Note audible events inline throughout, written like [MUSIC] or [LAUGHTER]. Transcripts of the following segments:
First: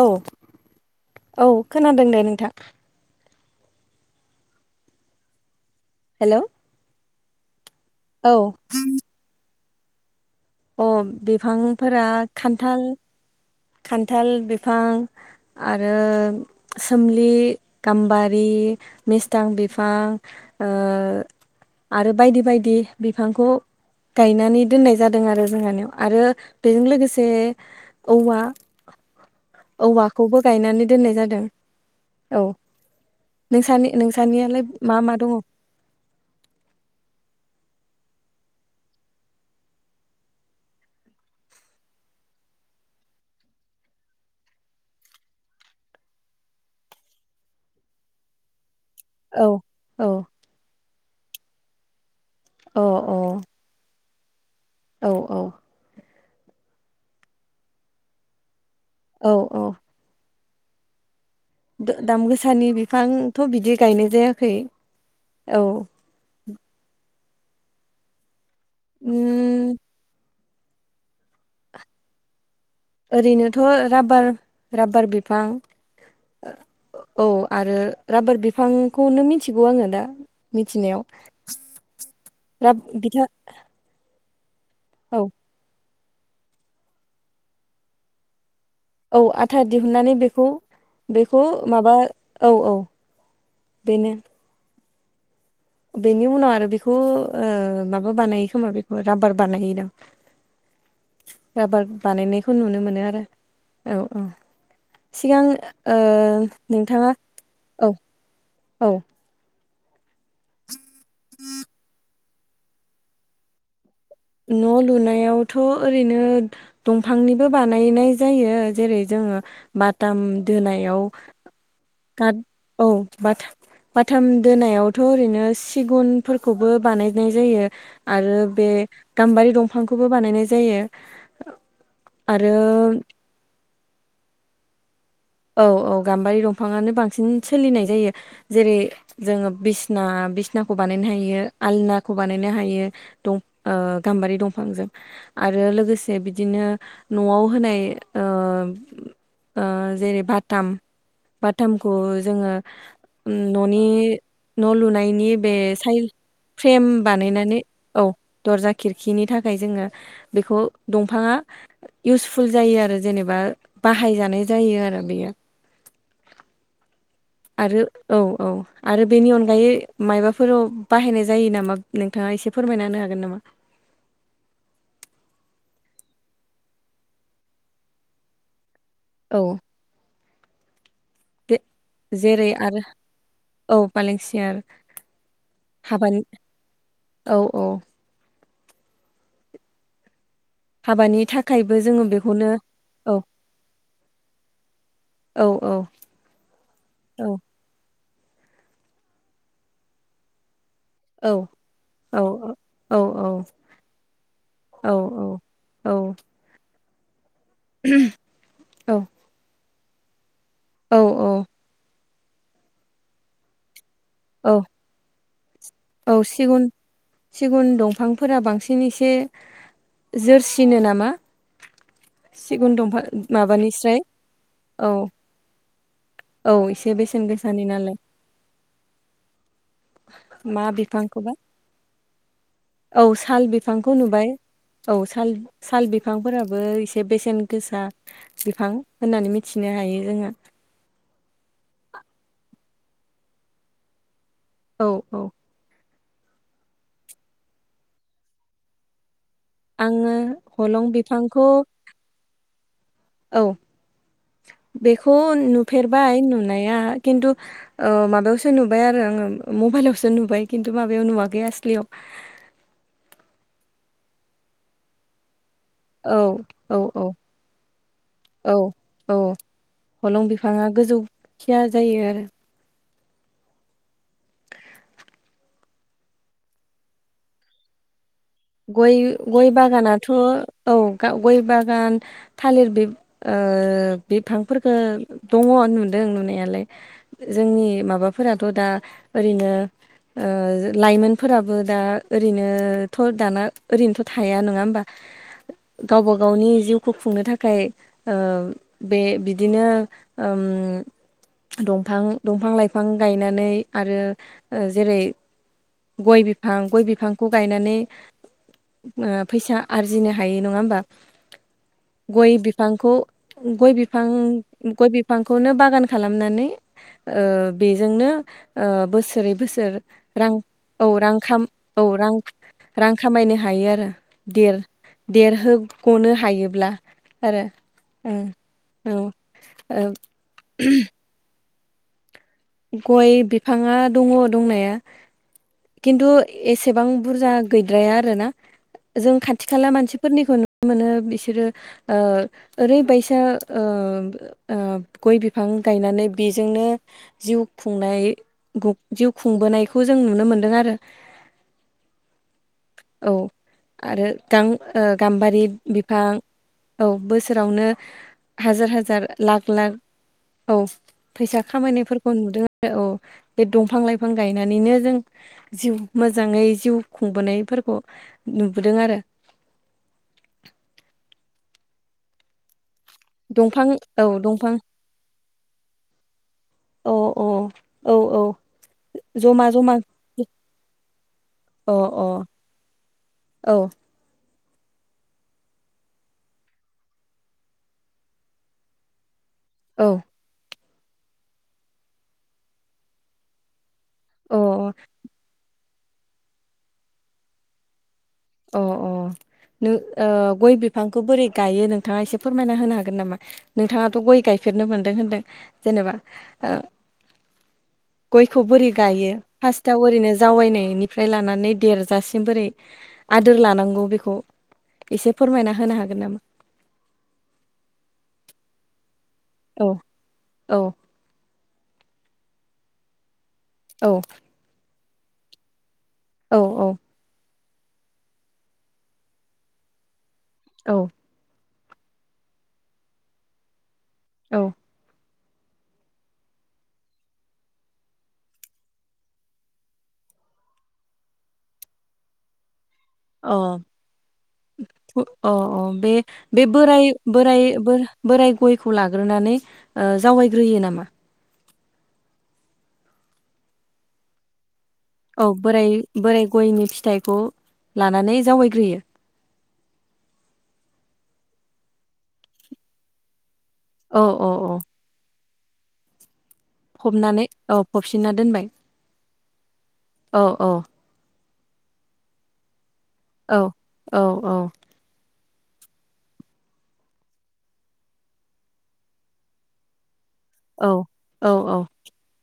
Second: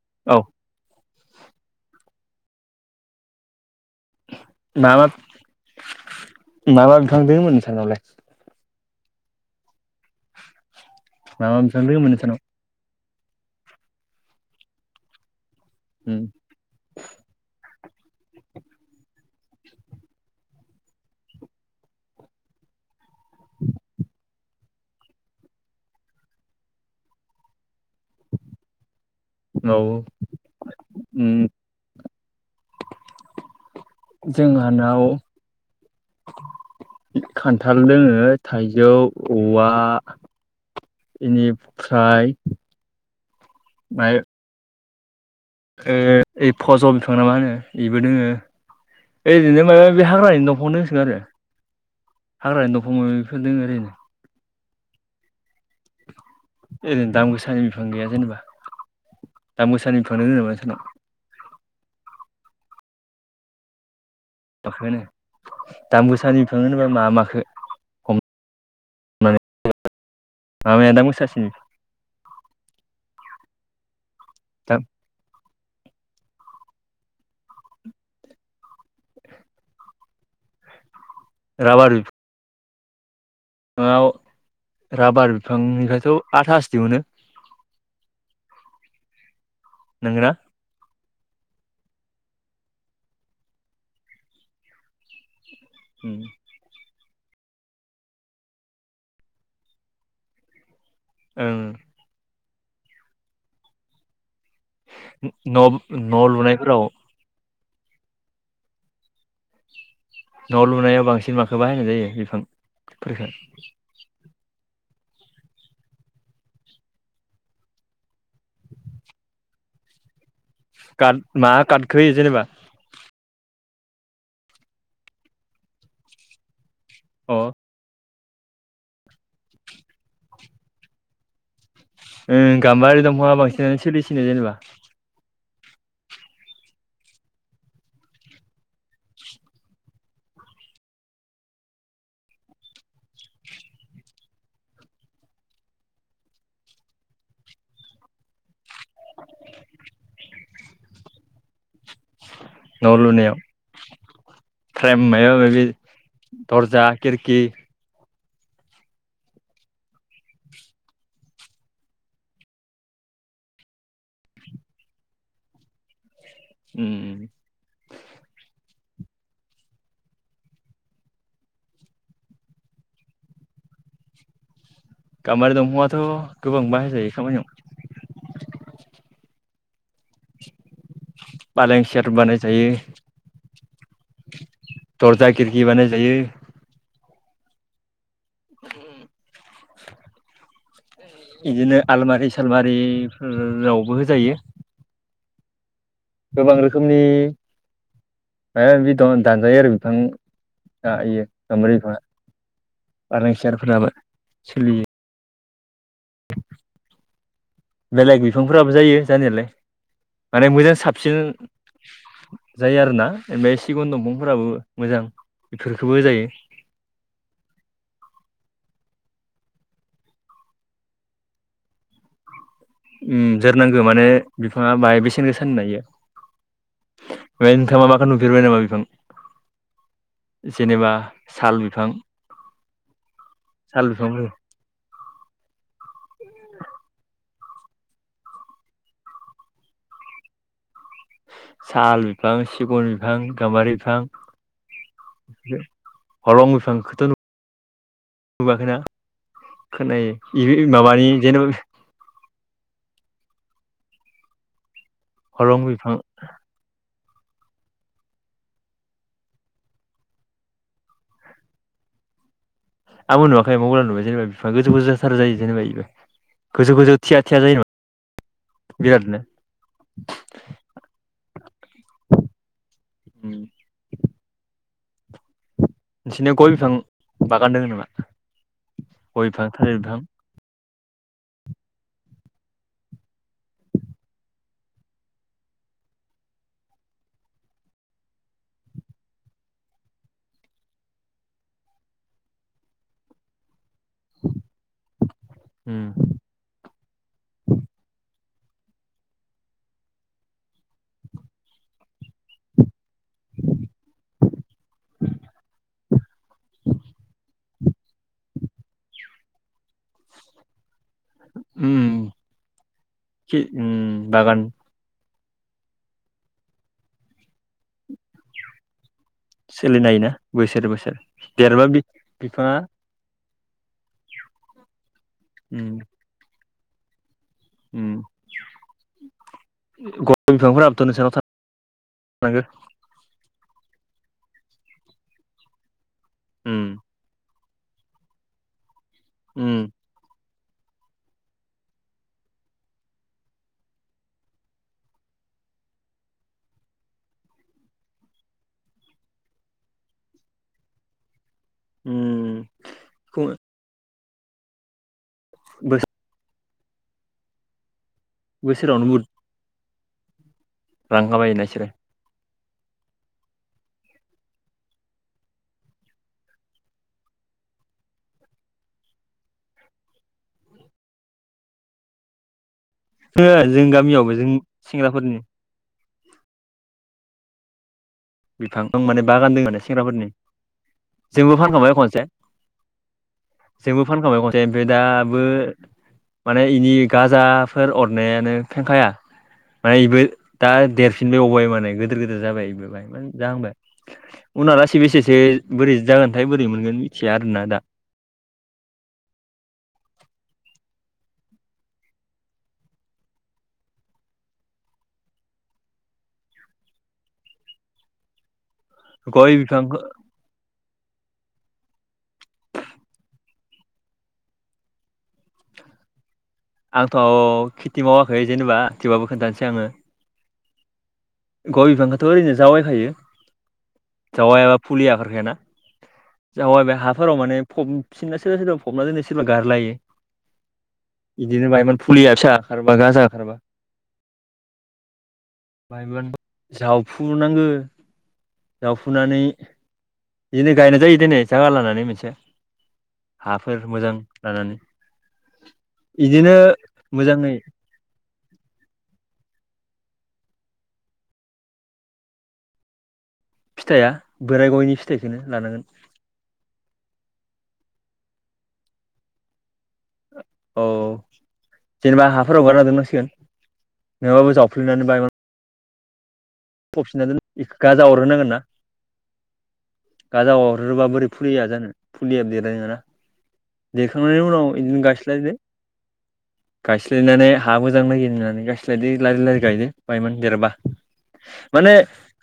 औ औ खोनादों दे नोंथां मा मा मा मा बिफां दोङो नोंसा नालाय? [INAUDIBLE] अ मा मा बिफां बिफांफोरा दोङोमोन नोंसानाव? खान्थाल खान्थाल बिफां आरो सोमलि गाम्बारि मेस्थां बिफां ओ आरो बायदि बायदि बिफांखौ गायनानै दोननाय जा दों आरो जोंहानियाव आरो बेजों लोगोसे औवा औ औवाखौबो गायनानै दोननाय जादों उम औ नोंसा नोंसानियालाय मा जोंहानाव मा दङ? खान्थाल दोङो थाइजौ औवा इनिफ्राय ओ ओ फजल बिफां ना मा होनो एबो दोङो औ ओरैनो माबा औ मायबि हाग्रानि दंफां दंसो गारो हाग्रानि औ दंफां दोंङो ओरैनो औ औ ओरैनो दाम गोसानि बिफां गैया जेनेबा औ दाम गोसानि बिफांनो जेनेबा [INAUDIBLE] दा-दाम गोसानि बिफांथ' बिदि गायनाय जाया [UNINTELLIGIBLE] दाम गोसानि बिफां होनोबा मा माखो हम उम मा माया दाम गोसासिन? ओरैनोथ' राबार दाम राबार बिफां। औ आरो राबार बिफांखौनो मिथिगौ आङो दा मिथिनायाव। राबार बिफ [UNINTELLIGIBLE] फांआव औ राबार बिफांनिफ्रायथ' आथासो‌ दिहुनो। औ आथा दिहुननानै नोंगोना? बेखौ बेखौ माबा औ औ बेनो। उम बेनि उनाव आरो बेखौ ओ माबा बानायो खोमा बेखौ राबार बानायहैयोदां। ओं राबार बानायनायखौ नुनो मोनो आरो औ औ। सिगां ओ न' न' लुनायफोराव नोंथाङा औ औ न' लुनायाव बांसिन माखौ बाहायनाय जायो बिफां फोरखो? न' लुनायावथ' ओरैनो दंफांनिबो बानायनाय जायो जेरै जों ङो बाथाम दोनायाव काट मा काटखौ होयो खाद जेनेबा औ बाथाम बाथाम दोनायावथ' ओरैनो सिगुनफोरखौबो बानायनाय अ जायो। आरो बे गाम्बारि दंफांखौबो बानायनाय जायो। उम आरो गाम्बारि दंफाङा बांसिनानो सोलिसिनो जेनेबा। औ औ गाम्बारि दंफाङानो बांसिन सोलिनाय जायो। जेरै जोङो बिसना बिसनाखौ बानायनो हायो आलनाखौ बानायनो हायो दं ओ गाम्बारि दंफांजों। आरो लोगोसे बिदिनो न'आव होनाय ओ ओ जेरै बाथाम बाथामखौ जोङो न' लुनायाव न'नि न' फ्रेम लुनायनि माबा बे माबि साइ दरजा फ्रेम खिरखि बानायनानै औ दरजा खिरखिनि थाखाय जोङो बेखौ दंफाङा इउसफुल जायो आरो जेनेब बा बाहाय जानाय जायो आरो बेयो। उम उम। आरो औ औ आरो बेनि अनगायै माइबाफोराव बाहायनाय जायो नामा नोंथाङा एसे फोरमायना होनो हागोन नामा? गाम्बारि दंफांआथ' गोबां बाहाय जायो खामानियाव। औ फालें सियार बानाय जेरै जायो। आरो औ पालें सियार दरजा खिरखि बानाय जायो। हाबानि औ औ। हाबानि थाखायबो बिदिनो जोङो आलमारि बेखौनो औ सालमारिफोरावबो होजायो औ औ। गोबां रोखोमनि औ माबा माबि द दानजायो आरो बिफां आ इयो औ गामबारि बिफाङा औ औ फालें सियारफोराबो सोलियो। औ औ बेलेग बिफांफोराबो जायो जानायालाय। माने मोजां औ साबसिन जायो आरो ना ओमफ्राय सिगुन दं औ औ जायो सिगुन सिगुन दंफांफोरा बांसिनै ए जोरसिनो नामा? सिगुन दंफां उम जोरनांगौ माबानिस्राय माने बिफांङा औ बाहाय बेसेन गोसानि ना इयो औ एसे बेसेन बे गोसानि नोंथांङा मा नालाय माखौ नुफेरबाय नामा बिफां मा जेनेबा बिफांखौबा साल बिफां औ साल बिफांखौ नुबाय औ औ साल साल बिफांफोराबो एसे बेसेन गोसा बिफां होननानै मिथिनो हायो। [UNINTELLIGIBLE] साल बिफां सिगुन बिफां गाम्बारि बिफां औ औ ह'रं बिफांखौथ' नु नुवाखैना खोनायो आङो इबो हलं माबानि बिफांखौ जेनेबा औ बेखौ हलं बिफां नुफेरबाय नुनाया खिन्थु ओ माबायावसो नुबाय आरो आंङो मबाइलावसो नुबाय खिन्थु माबायाव नुवाखै आस्लियाव आंबो नुवाखै मबेलाव नुबाय जेनेबा बिफां गोजौ गोजौ जाथार जायो जेनेबा औ गोजौ औ गोजौ औ थिया थिया जायो औ औ बिरादनो हलं बिफांङा गोजौथिया जायो आरो उम नोंसोरनि गय बिफां बागान दोंङ नामा? गय बिफां गय थालिर बिफां बागानाथ' औ गाव ग'य बागान थालिर बिब ओ बिफांफोरफोरखौ दंङ। अ नुदों नुनायालाय जोंनि माबाफोराथ' दा ओरैनो ओ लाइमोनफोराबो दा ओरैनोथ' दाना ओरैनोथ' थाया नंङा होमबा उम गावबा गावनि जिउखौ खुंनो थाखाय ओ बे बिदिनो ओम दंफां दंफां लाइफां गायनानै आरो ओ जेरै गय बिफां गय बिफांखौ गायनानै ओ फैसा आरजिनो हायो नंङा होमबा उम गय बिफांखौ खि उम गय बिफां बागान गय बि बिफांखौनो बागान खालामनानै ओ बेजोंनो ओ बोस बोसोरै बोसोर सोलिनो हायोना रां बोसोर औ बोसोर रां खाम देरबा बि औ रां बिफाङा रां खामायनो हायो आरो देर उम देरहोग'नो हायोब्ला आरो उम ओ औ औ गय बिफांफोराबोथ' नोंसानाव थानांगो गय बिफांङा दंङ दंनाया खिन्थु उम एसेबां बुरजा गैद्राया आरो ना जों खाथि उम खाला मानसिफोरनिखौ मोनो बिसोरो ओ ओरैबायसा ओ ओब गय बिफां गायनानै बेजोंनो जिउ खुंनाय जिउ खुंबोनायखौ जों नुनो मोनदों आरो उम औ आरो गां गाम्बारि बिफां औ बोसोरावनो हाजार बोसोरावनो बुहुद हाजार लाख लाख औ रां फैसा खामायोना इसोरो खामायनायफोरखौ नुदों औ बे दंफां लाइफां गायनानैनो जों जिउ मोजांङै जिउ खुंबोनायफोर नुबोदों आरो हो जों दंफां औ गामियावबो जों दंफां सेंग्राफोरनि अ अ औ औ बिफां माने बागानदों जमा माने जमा सेंग्राफोरनि जोंबो अ फानखांबाय खनसे औ जोंबो फानखांबाय फ्राय दाबो माने इनि गाजाफोर अरनायानो फेंखाया माने अ इबो दा देरफिनबाय अबबाय माने गोदोर गोदोर जाबाय बेबो बाय म जाह होनबाय अ उनालासेै बेसेसो बोरै जागोनथाय बोरै मोनगोन मिथिया आरोना दा ओ ओ नो ओ गय बिफांखौ बोरै गायो नोंथाङा एसे फोरमायना होनो हागोन नामा नोंथाङाथ' गय गाय फेरनो मोनदों होनदों जेनेबा ओ [INAUDIBLE] गयखौ बोरै गायो गय बिफांखौ फास्ताव ओरैनो जावायनायनिफ्राय लानानै देरजासिम बोरै आदोर लानांगौ बेखौ एसे फोरमायना होनो हागोन नामा? आंथ' खेथि मावाखै जेनेबा थेवबाबो खोन्थानोसै आङो औ औ गय बिफांखौथ' ओरैनो जावायखायो औ जावायाबा फुलि ओखारखायाना। औ जावायबा हाफोराव माने फबसिनना सोरबा सोरबा फबना दोनो सोरबा गारलायो। औ बिदिनो बायोमोन फुलिया फिसा हाखारबा गाजा हाखारबा औ [UNINTELLIGIBLE] जावफुनांगो। जावफुनानै बिदिनो गायनाय जायो दिनै जागा लानानै मोनसे हाफोर मोजां लानानै [UNINTELLIGIBLE] ओ ओ बिदिनो बे बोराय मोजाङै बोराय बो-बोराय गयखौ लाग्रोना नै ओ जावायग्रोयो नामा? फिथाइआ बोराइ गावनि औ बोराय बोराय गयनि फिथाइखौ लानानै जावायग्रोयो। औ जेनेबा हाफोराव हगारना दोननांसिगोन। औ औ नोवाबाबो औ जावफ्लिनानै बायमान। फफिना दोनो फबनानै इखो औ गाजा फबसिनना अरहोनांगोन ना दोनबाय औ गाजा औ अरहोबा बोरै फुलिया जानो फुलिया देरायरोङाना औ औ देरखांनायनि औ उनाव इदिनो गायस्लायदो। गायस्लायनानै हा मोजां नागिरनानै गायस्लायदो लारि लारि गायदो। बायमोन देरबा औ औ औ माने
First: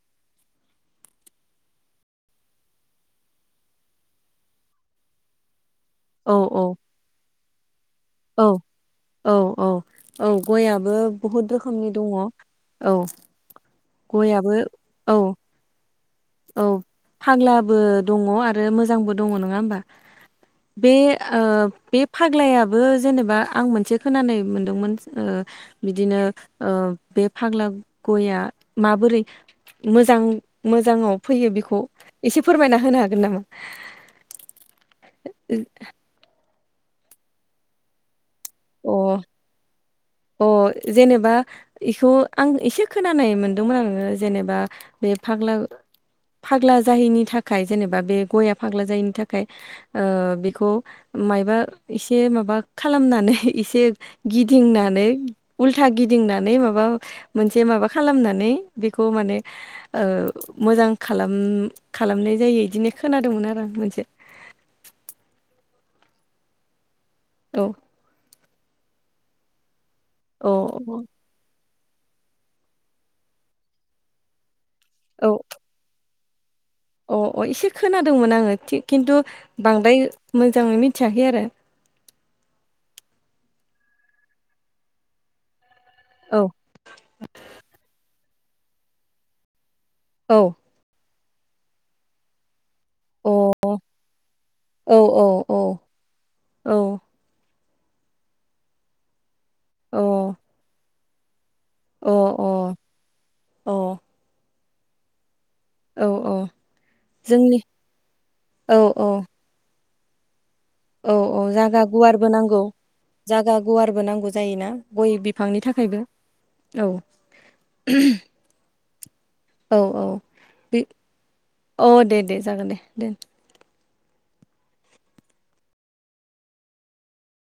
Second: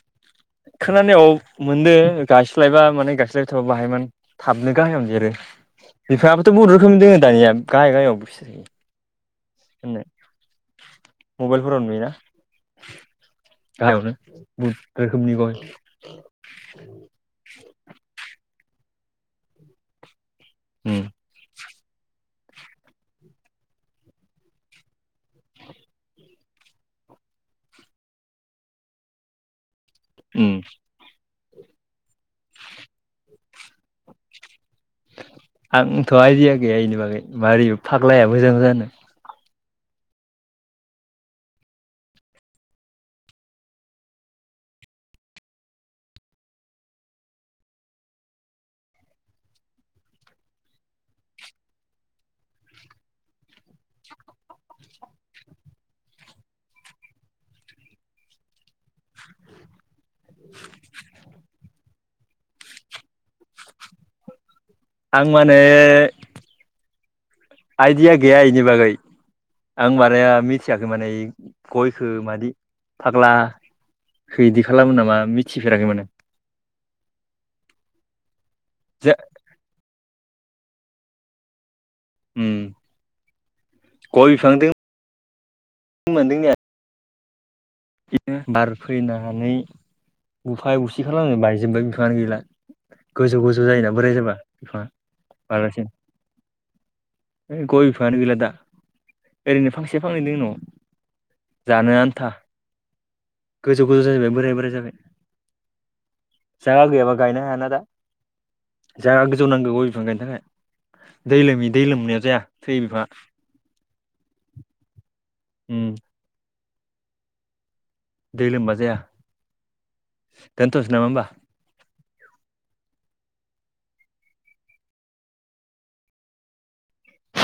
[INAUDIBLE] खोनानायाव मोनदो गायस्लायबा माने गायस्लायबाय थाबा बाहायमोन थाबनो गाहायावनो देरो। औ बिफाङाबोथ' बहुत रोखोमनि दङ दानिया गाहाय गाहायावबो फिथाय औ थायो। औ औ औ गयाबो बहुद रोखोमनि दङ औ गालायावनो गयाबो बुद औ रोखोमनि गय औ फाग्लाबो दङ आरो मोजांबो दङ नङा ओमबा? बे उम ओ बेफ फाग्लायाबो जेनेबा आं मोनसे खोनानाय मोनदोंमोन ओ बिदिनो ओ बे फाग्ला गया माबोरै मोजां उम मोजाङाव फैयो बेखौ एसे फोरमायना होनो हागोन नामा? आंथ' आइदिया गैया इनि बागै मारै फाग्लाया मोजां जानो। ओ जेनेबा इखौ आं एसे खोनानाय मोनदोंमोन आरोना जेनेबा बे फाग्ला फाग्ला जाहैनि थाखाय जेनेबा बे गआ फाग्ला जायैनि थाखाय ओ बेखौ मायबा एसे माबा खालामनानै एसे गिदिंना नै उल्था गिदिंनानै माबा मोनसे माबा खालामनानै बेखौ माने ओ मोजां खालाम खालामनाय जायो इदिनो खोनादोंमोन आरो आं मोनसे आं माने औ आइदिया गैया इनि बागै आं माराया औ मिथियाखै माने गयखौ मादि फाग्ला खौ इदि खालामो नामा मिथिफेराखैमोन आं ओ ओ एसे खोनादोंमोन आङो थि जो खिन्थु बांद्राय। मोजाङै मिथियाखै आरो ओ गय बिफां जों औ मदिङा बिदिनो बार फैनानै औ गुफाया गुसि खालामनो बायजोबबाय बिफाङानो गैला। गोजौ गोजौ जायोना बोराय जाबा बिफाङा अ औ औ बलासिन गय बिफाङानो गैला दा ओरैनो अ फांसे फांनै दन'। जानो अ आन्था अ गोजौ अ गोजौ जाहैबाय बोराय बोराय जाबाय‌ औ औ जा गैयाबा गायनो जोंनि हायाना दा औ औ जा गोजौ नांगौ मानि थाखाय। औ दै औ लोमि जागा दै लोमनाया गुवारबो जाया नांगौ थैयो बिफाङा जागा गुवारबो नांगौ जायोना गय बिफांनि उम थाखायबो औ। दै लोमबा जाया औ औ बे दोनथ'सै नामा होमबा। औ दे दे जागोन दे दोन।